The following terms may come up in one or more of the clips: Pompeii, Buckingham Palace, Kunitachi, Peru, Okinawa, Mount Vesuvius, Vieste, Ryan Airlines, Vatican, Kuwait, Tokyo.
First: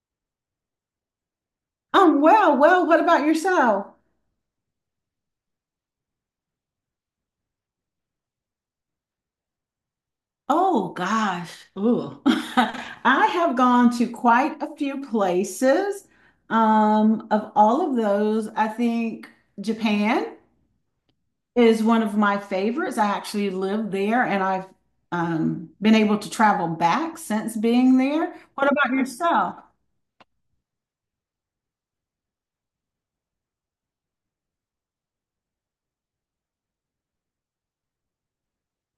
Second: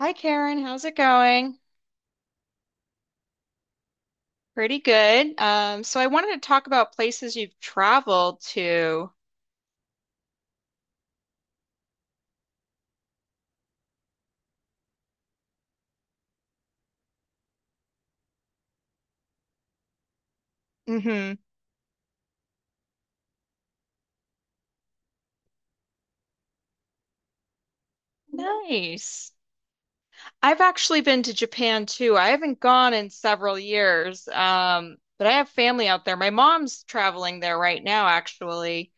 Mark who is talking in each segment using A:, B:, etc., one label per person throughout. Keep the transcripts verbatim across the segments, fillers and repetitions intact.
A: Hi Karen, how's it going?
B: Um, well, well, what about yourself?
A: Pretty good. Um, so I wanted to talk about places you've traveled to.
B: Oh gosh. Ooh. I have gone to quite a few places. Um, of all of those, I think Japan
A: Hmm.
B: is one of my favorites. I actually lived there and I've um, been able to travel back since being there. What about
A: Nice.
B: yourself?
A: I've actually been to Japan too. I haven't gone in several years, um, but I have family out there. My mom's traveling there right now, actually.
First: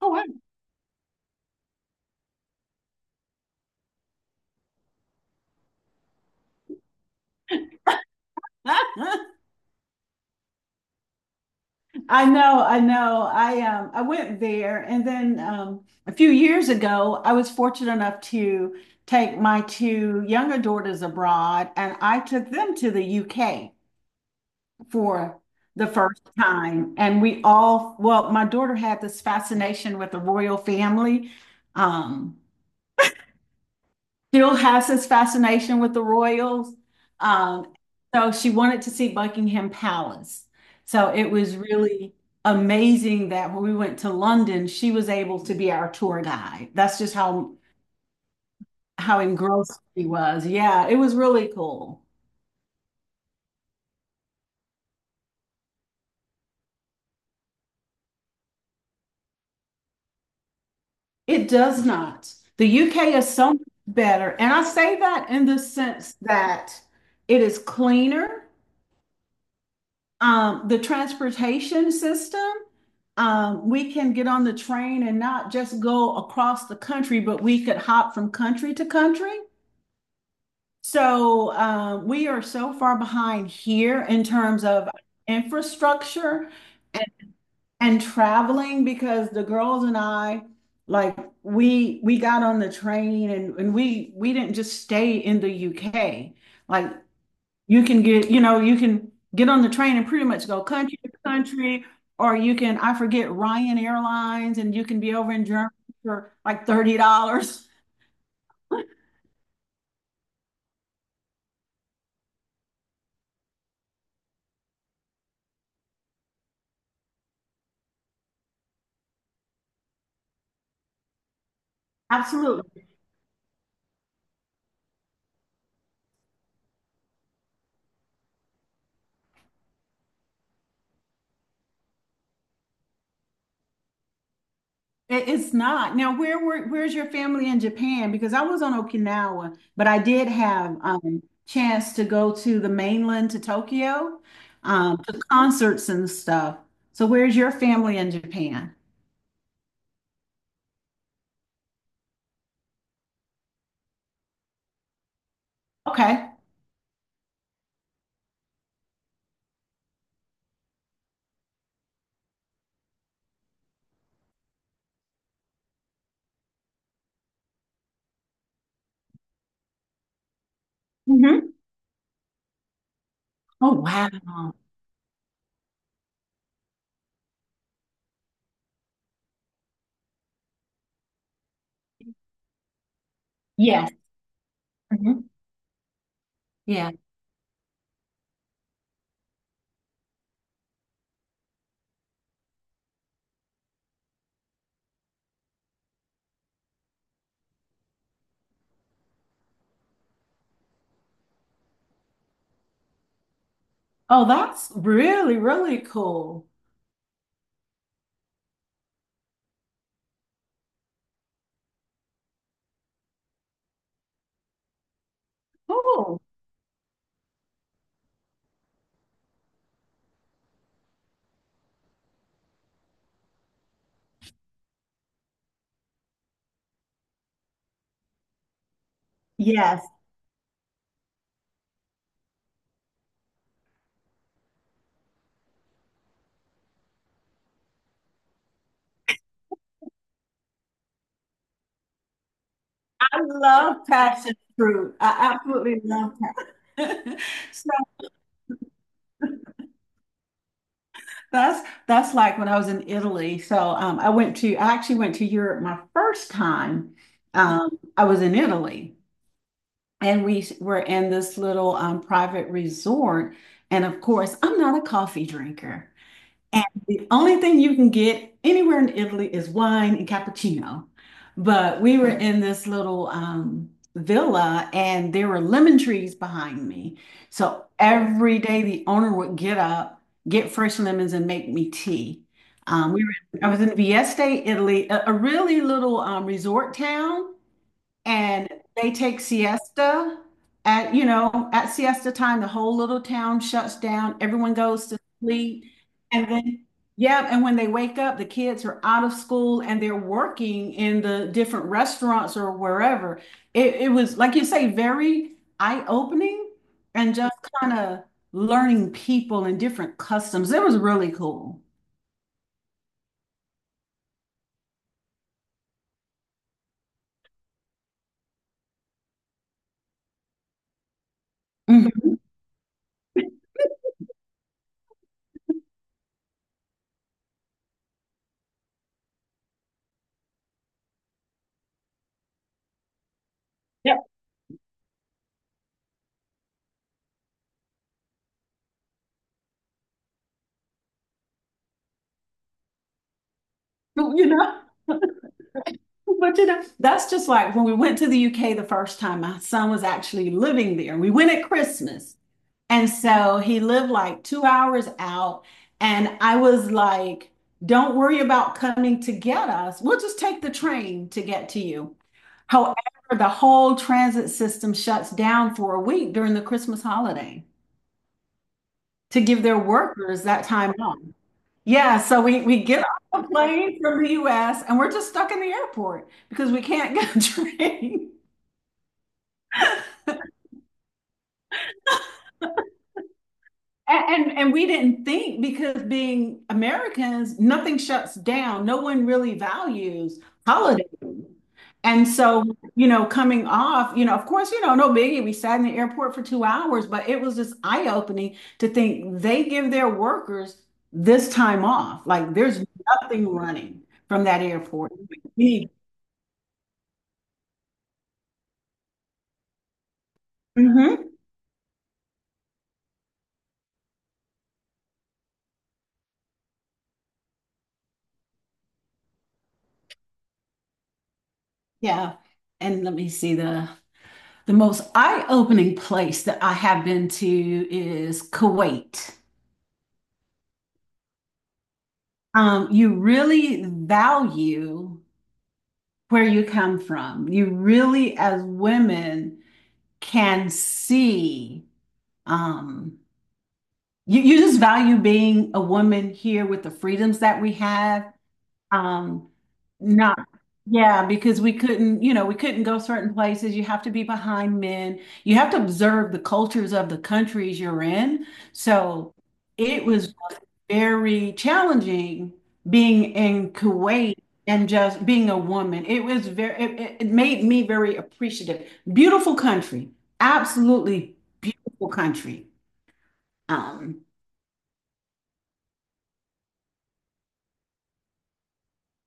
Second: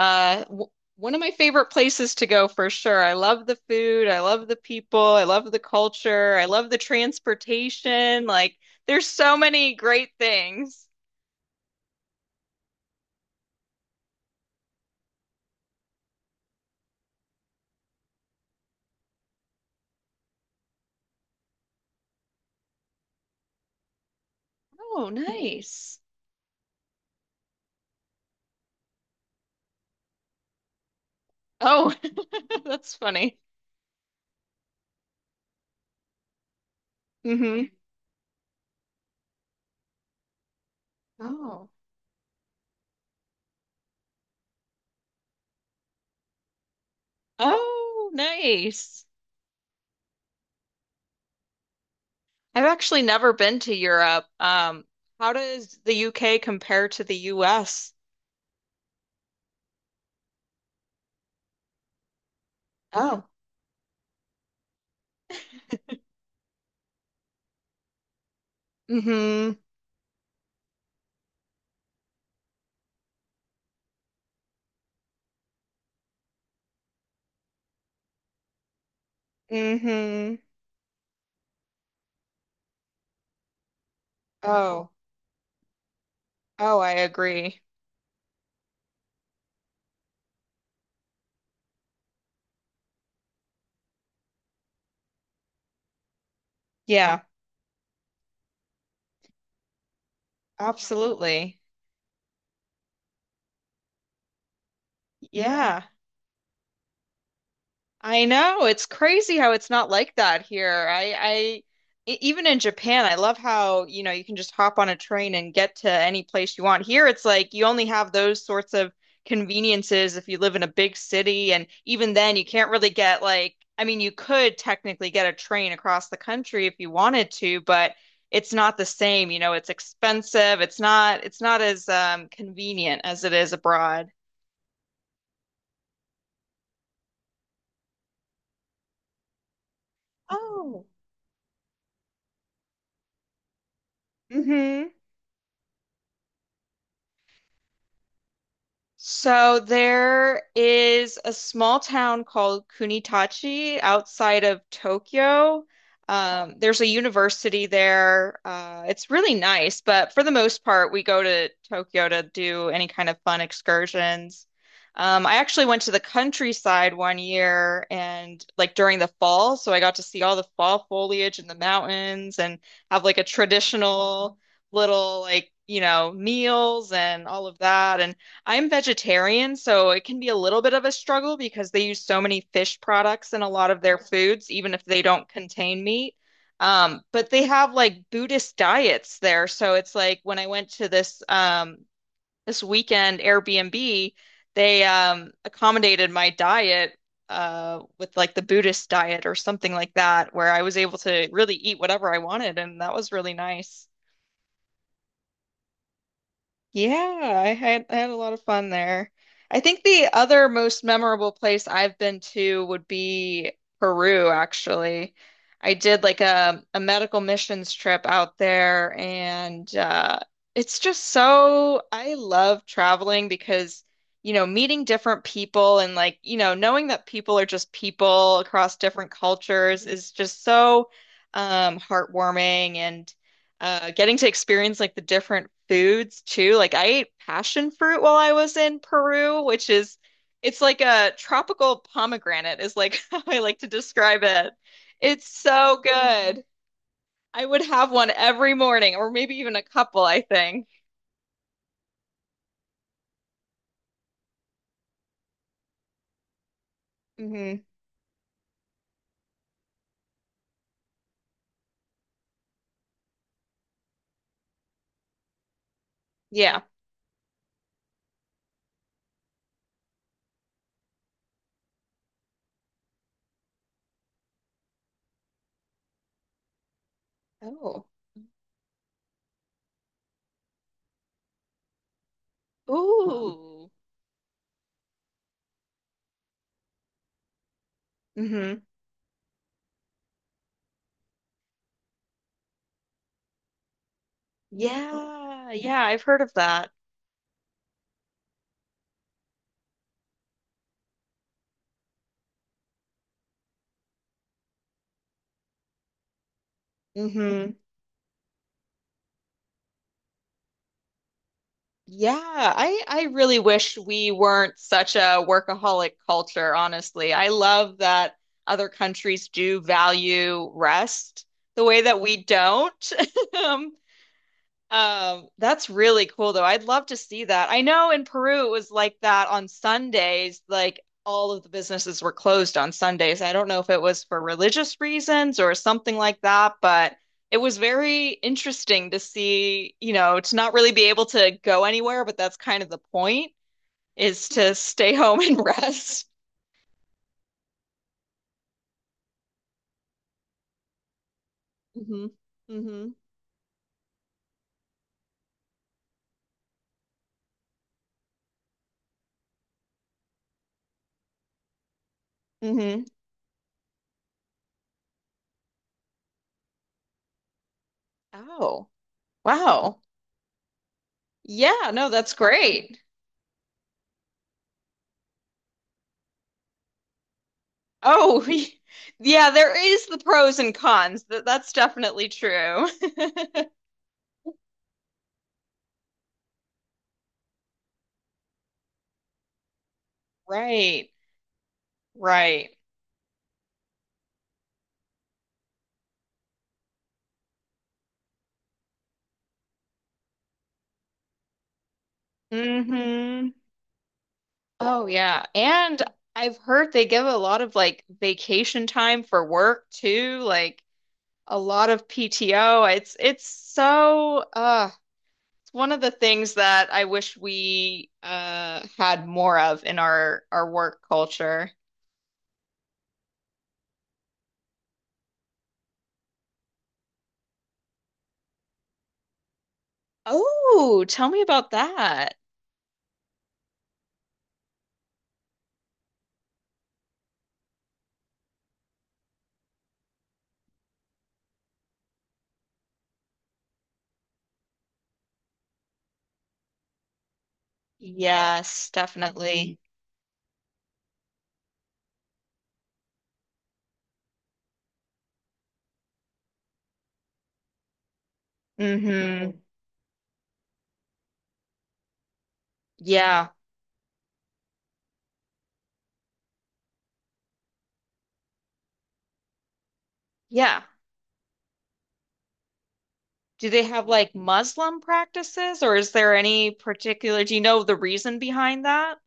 B: Oh,
A: w One of my favorite places to go for sure. I love the food. I love the people. I love the culture. I love the transportation. Like,
B: wow.
A: there's so many great things.
B: I know, I know. I um I went there, and then um a few years ago I was fortunate enough to take my two younger daughters abroad, and I took them to the U K
A: Oh,
B: for the
A: nice.
B: first time. And we all, well, my daughter had this fascination with the royal family.
A: Oh,
B: Um
A: that's funny.
B: Still has this fascination with the royals. Um,
A: Hmm.
B: so she wanted to see Buckingham Palace. So it was
A: Oh.
B: really amazing that when we went to London, she was able to be our tour guide. That's just how
A: Oh, nice.
B: how engrossed she was. Yeah, it was really cool.
A: I've actually never been to Europe. Um, how does the U K compare to the U S?
B: It does not. The U K
A: Oh.
B: is so much better. And I say that in the sense that it is cleaner.
A: mm hmm
B: Um, the transportation system. Um, we can get on the train and not just go across the country, but we could hop from country to country.
A: mm hmm
B: So uh, we are so far behind here in terms of
A: Oh.
B: infrastructure,
A: Oh, I
B: and,
A: agree.
B: and traveling, because the girls and I, like, we we got on the train, and, and we we didn't just stay in the U K. Like,
A: Yeah,
B: you can get, you know, you can get on the train and pretty much go country to
A: absolutely.
B: country, or you can, I forget, Ryan Airlines, and you can be over
A: Yeah.
B: in Germany
A: Yeah.
B: for like thirty dollars.
A: I know. It's crazy how it's not like that here. I, I e- even in Japan, I love how, you know, you can just hop on a train and get to any place you want. Here, it's like you only have those sorts of conveniences if you live in a big city, and even then, you can't
B: Absolutely.
A: really get like, I mean, you could technically get a train across the country if you wanted to, but it's not the same. You know, it's expensive. It's not, it's not as um, convenient as it is abroad.
B: It's not. Now, where were where's your family in Japan? Because I was on Okinawa, but I did have
A: Oh.
B: um chance to go to the mainland to Tokyo,
A: Hmm.
B: um, to concerts and stuff. So where's your family in Japan?
A: So there is a small town called Kunitachi outside of Tokyo.
B: Okay.
A: Um, there's a university there. Uh, it's really nice, but for the most part, we go to Tokyo to do any kind of fun excursions. Um, I actually went to the countryside one year and like during the fall, so I got to see all the fall foliage in the
B: Hmm.
A: mountains and have like a
B: Oh,
A: traditional
B: wow.
A: little like, you know, meals and all of that. And I'm vegetarian, so it can be a little bit of a struggle because they use so many fish products in a lot of
B: Yes.
A: their foods, even if they don't
B: Mhm.
A: contain meat.
B: Yeah.
A: Um, but they have like Buddhist diets there. So it's like when I went to this um this weekend Airbnb, they um accommodated my diet uh with like the Buddhist diet or something like that, where I was able to really eat whatever I wanted, and that was really nice.
B: Oh, that's really, really cool.
A: Yeah, I had I had a lot of fun there. I think the other most memorable place I've been to would be Peru, actually. I did like
B: Cool.
A: a, a medical missions trip out there, and uh, it's just so I love traveling because, you know, meeting different people and like, you know, knowing that people are just people across different
B: Yes.
A: cultures is just so um, heartwarming and uh getting to experience like the different foods too. Like I ate passion fruit while I was in Peru, which is it's like a tropical pomegranate is like
B: I
A: how I like to
B: love
A: describe
B: passion
A: it.
B: fruit.
A: It's
B: I
A: so
B: absolutely love
A: good.
B: passion.
A: I would
B: So
A: have one every morning or maybe even a couple, I think.
B: That's that's like when I was in Italy. So um, I went to I actually went to Europe my first time.
A: Hmm.
B: Um, I was in Italy, and we s- were in this little um, private resort. And of course, I'm not a coffee drinker.
A: Yeah.
B: And the only thing you can get anywhere in Italy is wine and cappuccino. But we were in this little um, villa, and there were lemon trees behind me. So
A: Oh.
B: every day the owner would get up, get fresh lemons, and make me tea. Um, we were, I was in
A: Ooh.
B: Vieste, Italy, a, a really little um, resort town. And
A: Hmm.
B: they take siesta at, you know, at siesta time, the whole little town shuts down. Everyone goes to
A: Yeah.
B: sleep.
A: Yeah, I've heard
B: And
A: of
B: then,
A: that.
B: yeah, and when they wake up, the kids are out of school and they're working in the different restaurants or wherever. It, it was, like you say, very eye-opening and just kind of learning people and different customs. It was really cool.
A: Yeah, I I really wish we weren't such a workaholic culture, honestly. I love that other countries do value rest the way that
B: Mhm.
A: we don't. Um, um, that's really cool though. I'd love to see that. I know in Peru it was like that on Sundays, like all of the businesses were closed on Sundays. I don't know if it
B: Yep.
A: was for religious reasons or something like that, but it was very interesting to see, you know, to not really be able to go anywhere, but that's kind of the point
B: You
A: is to
B: know?
A: stay home and rest.
B: But you know, that's just like when we went to the U K the first time, my son was actually living there. We went at
A: Hmm.
B: Christmas. And
A: Hmm.
B: so he lived like two hours out. And I was like, don't worry about coming to get us. We'll just take the train to get to you. However,
A: Hmm.
B: the whole transit system shuts down for a week during the Christmas holiday
A: Oh,
B: to give their
A: wow.
B: workers that time off.
A: Yeah, no,
B: Yeah,
A: that's
B: so we we
A: great.
B: get off the plane from the U S and we're just stuck in the airport because we can't get a train.
A: Oh, yeah, there is the pros and cons. That that's definitely true.
B: And, and and we didn't think, because being Americans, nothing shuts down. No one really values holiday.
A: Right.
B: And so,
A: Right.
B: you know, coming off, you know, of course, you know, no biggie. We sat in the airport for two hours, but it was just eye-opening to think they give their workers this time off. Like there's
A: Hmm.
B: nothing running from that
A: Oh
B: airport.
A: yeah. And I've heard they give a lot of like vacation time for work too, like
B: Mhm.
A: a lot of P T O. It's it's so uh it's one of the things that I wish we uh had more of in our our work culture.
B: Yeah. And let me see, the the most eye-opening place that I have been to is Kuwait.
A: Oh, tell me about that.
B: Um, you really value where you come from. You really, as women, can see, um, you, you just value being a woman here with the freedoms that we have.
A: Yes,
B: Um,
A: definitely.
B: not, Yeah, because we couldn't, you know, we couldn't go certain places. You have to be behind men. You have to observe the cultures of the countries you're in. So it was very challenging being
A: Yeah.
B: in Kuwait, and just being a woman. It was very, it, it- it made me very appreciative. Beautiful country,
A: Yeah.
B: absolutely beautiful country.
A: Do they have
B: Um,
A: like Muslim practices or is there any particular, do you know the reason behind that?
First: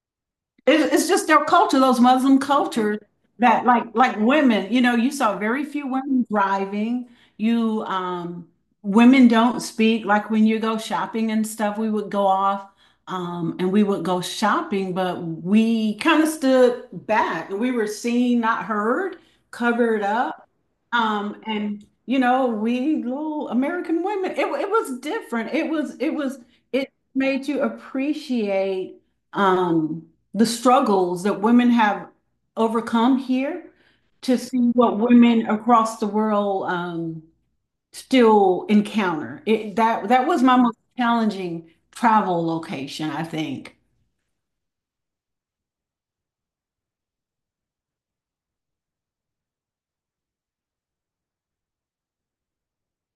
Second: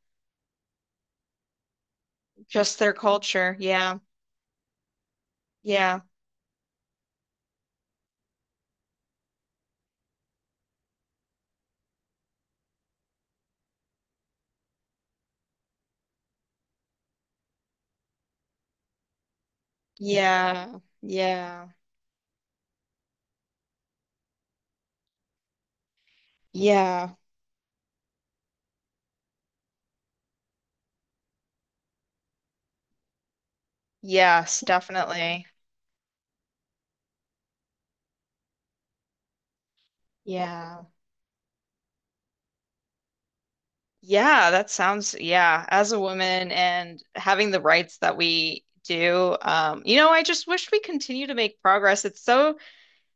B: It's, it's just their culture, those Muslim
A: Just their
B: cultures,
A: culture.
B: that like
A: Yeah.
B: like women, you know, you saw very few
A: Yeah.
B: women driving. You um women don't speak, like when you go shopping and stuff, we would go off um and we would go shopping, but we kind of stood back and we were seen, not heard, covered up.
A: Yeah.
B: Um,
A: Yeah.
B: and you know, we little American women, it, it was different. It was, it was, it
A: Yeah.
B: made you appreciate um the struggles that women have overcome here, to see
A: Yes,
B: what women
A: definitely.
B: across the world um still encounter. It, that that was my most
A: Yeah.
B: challenging travel location, I think.
A: Yeah, that sounds, yeah, as a woman and having the rights that we do, um, you know, I just wish we continue to make progress. It's so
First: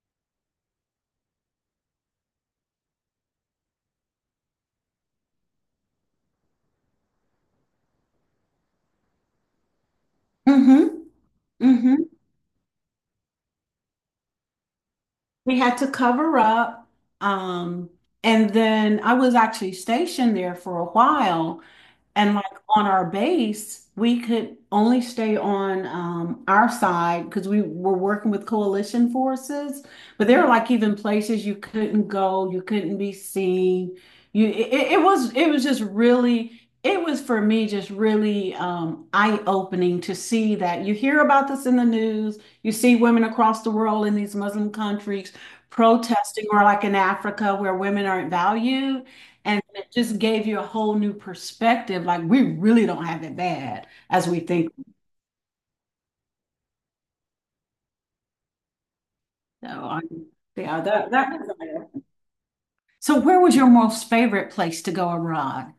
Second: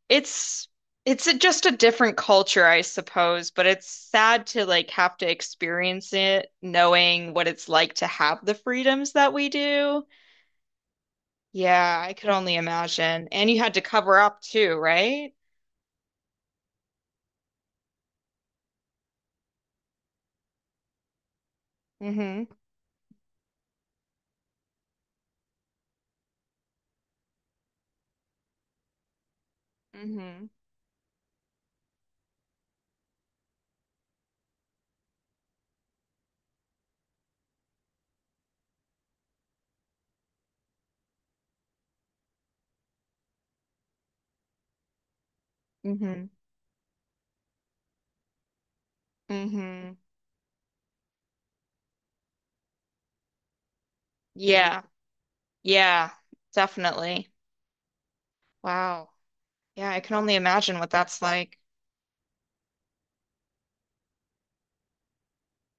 A: it's it's a, just a different culture, I suppose, but it's sad to like have to experience it knowing what it's like to have the freedoms that we do.
B: Hmm.
A: Yeah, I
B: Hmm.
A: could only imagine. And you had to cover up too, right?
B: We had to cover up. Um, and then I was actually stationed there for a while. And like
A: Hmm.
B: on our base, we could only stay on um, our side because we were working with coalition forces. But there
A: Hmm.
B: were like even places you couldn't go, you couldn't be seen. You, it, it was, it was just really, it was for me just really um, eye-opening, to see that you hear about this in the news. You see women across the world in these Muslim countries
A: Hmm.
B: protesting, or like in Africa where women aren't valued. And it
A: Hmm.
B: just gave you a whole new perspective. Like we really don't have it bad as we think.
A: Yeah. Yeah, definitely. Wow. Yeah, I
B: So
A: can only imagine
B: yeah,
A: what
B: that,
A: that's like.
B: that so where was your most favorite place to go abroad?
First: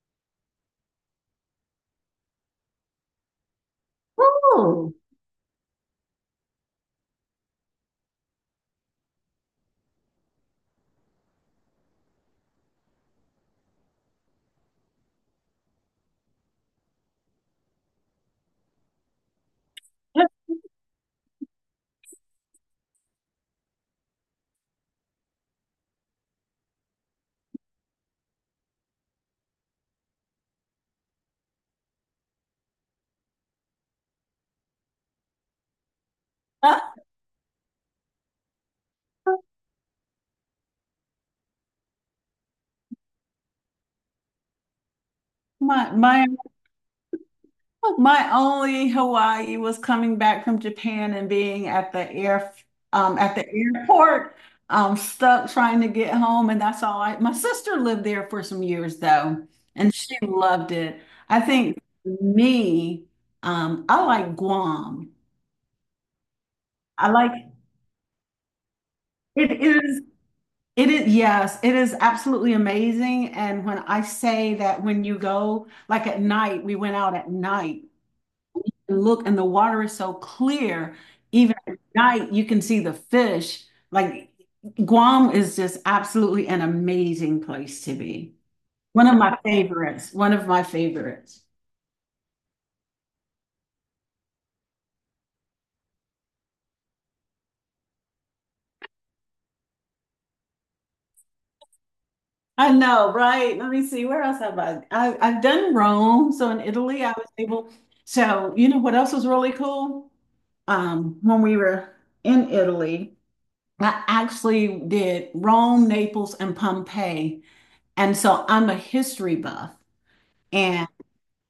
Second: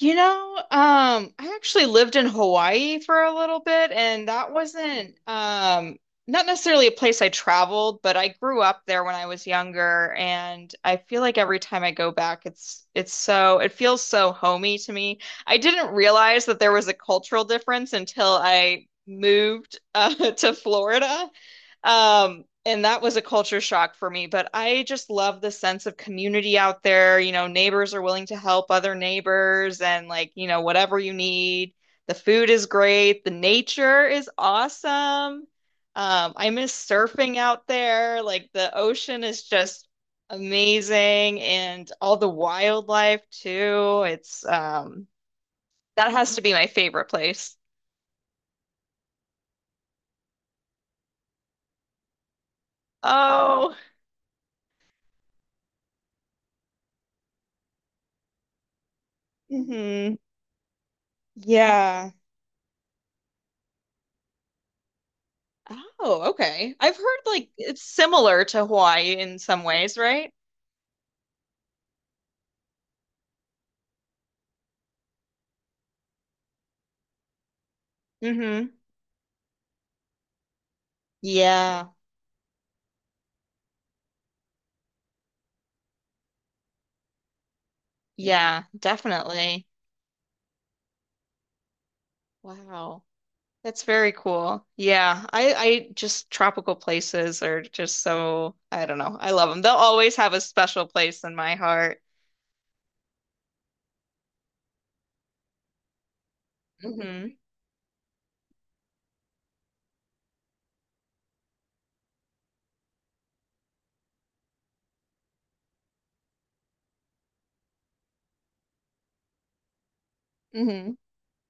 A: You know, um, I actually lived in Hawaii for a little bit, and that
B: Oh,
A: wasn't um, not necessarily a place I traveled, but I grew up there when I was younger, and I feel like every time I go back, it's it's so it feels so homey to me. I didn't realize that there was a cultural difference until I moved uh, to Florida, um, and that was a culture shock for me, but I just love the sense of community out there. You know, neighbors are willing to help other neighbors and like, you know, whatever you need. The food is great. The nature is awesome. Um, I miss surfing out there. Like the ocean is just amazing and all the wildlife too. It's um
B: my
A: that
B: my
A: has to be my favorite place.
B: my only Hawaii was coming back from Japan and being at the air um, at the
A: Oh.
B: airport, um, stuck trying to get home, and that's all I. My sister lived there for some years though, and
A: Hmm.
B: she loved it. I think
A: Yeah.
B: me, um, I like Guam.
A: Oh, okay. I've
B: I
A: heard
B: like,
A: like it's similar to Hawaii in
B: it
A: some ways,
B: is,
A: right?
B: it is, yes, it is absolutely amazing. And when I say that, when you go like at night, we went out at night
A: Mm-hmm.
B: and look, and the water is so clear. Even at
A: Yeah.
B: night, you can see the fish. Like Guam is just absolutely an amazing place to be.
A: Yeah,
B: One of my
A: definitely.
B: favorites. One of my favorites.
A: Wow. That's very cool. Yeah. I I just tropical places are just so I don't know. I love them. They'll always have a special place in my heart.
B: I know, right? Let me see. Where else have I? I I've done Rome. So in Italy, I
A: Mm-hmm.
B: was able. So you know what else was really cool? Um, when we were in Italy, I actually did Rome, Naples, and Pompeii. And so I'm a history buff. And
A: Mm-hmm.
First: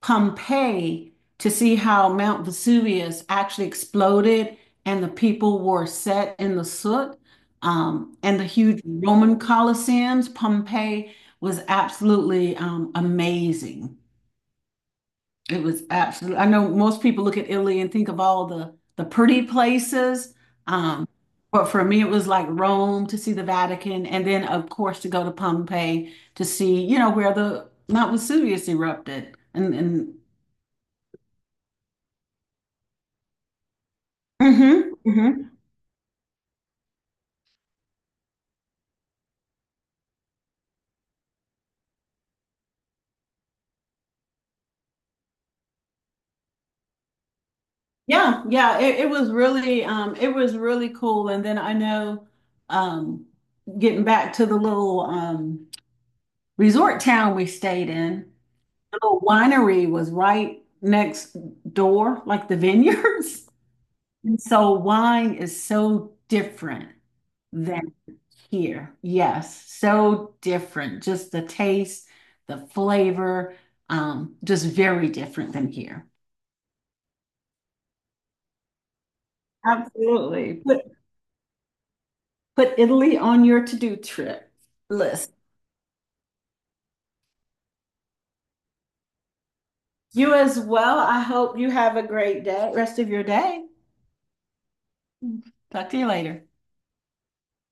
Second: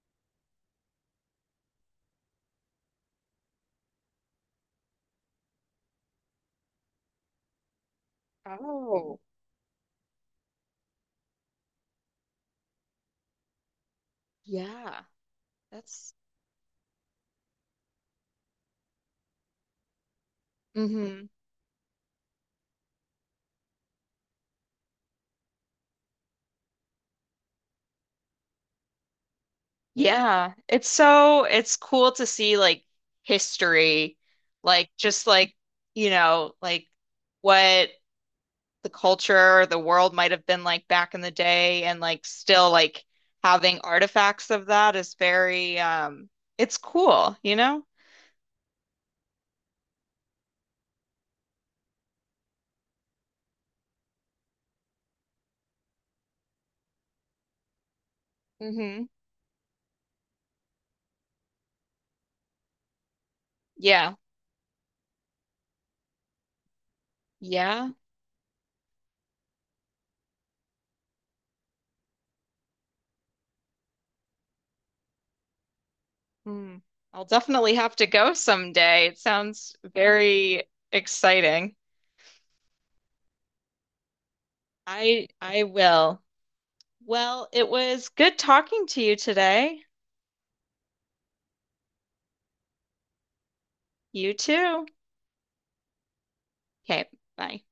B: Pompeii, to see how Mount Vesuvius actually exploded and the people were set in the soot. Um, and the huge
A: Oh,
B: Roman Colosseums, Pompeii, was absolutely um, amazing.
A: yeah.
B: It was
A: That's
B: absolutely, I know most people look at Italy and think of all the, the pretty places. Um,
A: hmm
B: but for me, it was like Rome to see the Vatican, and then, of course, to go to Pompeii to see, you know, where the Mount Vesuvius erupted and, and
A: yeah, it's so it's cool to see like history, like
B: hmm
A: just
B: hmm.
A: like, you know, like what the culture, the world might have been like back in the day and like still like having artifacts of that is very um it's cool, you know?
B: Yeah, yeah. It, it was really um it was really cool. And then I know um getting back to the little um resort town we stayed in, the
A: Hmm.
B: little winery was right next door, like the vineyards.
A: Yeah.
B: And so wine is so different than
A: Yeah.
B: here. Yes, so different. Just the taste, the flavor, um, just very different than here.
A: Hmm. I'll definitely have to go someday. It sounds
B: Absolutely.
A: very exciting.
B: Put Italy on your to-do trip
A: I
B: list.
A: I will. Well, it was good talking to you today.
B: You as well. I hope you have a great day, rest of your day.
A: You too.
B: Talk to you later.
A: Okay, bye.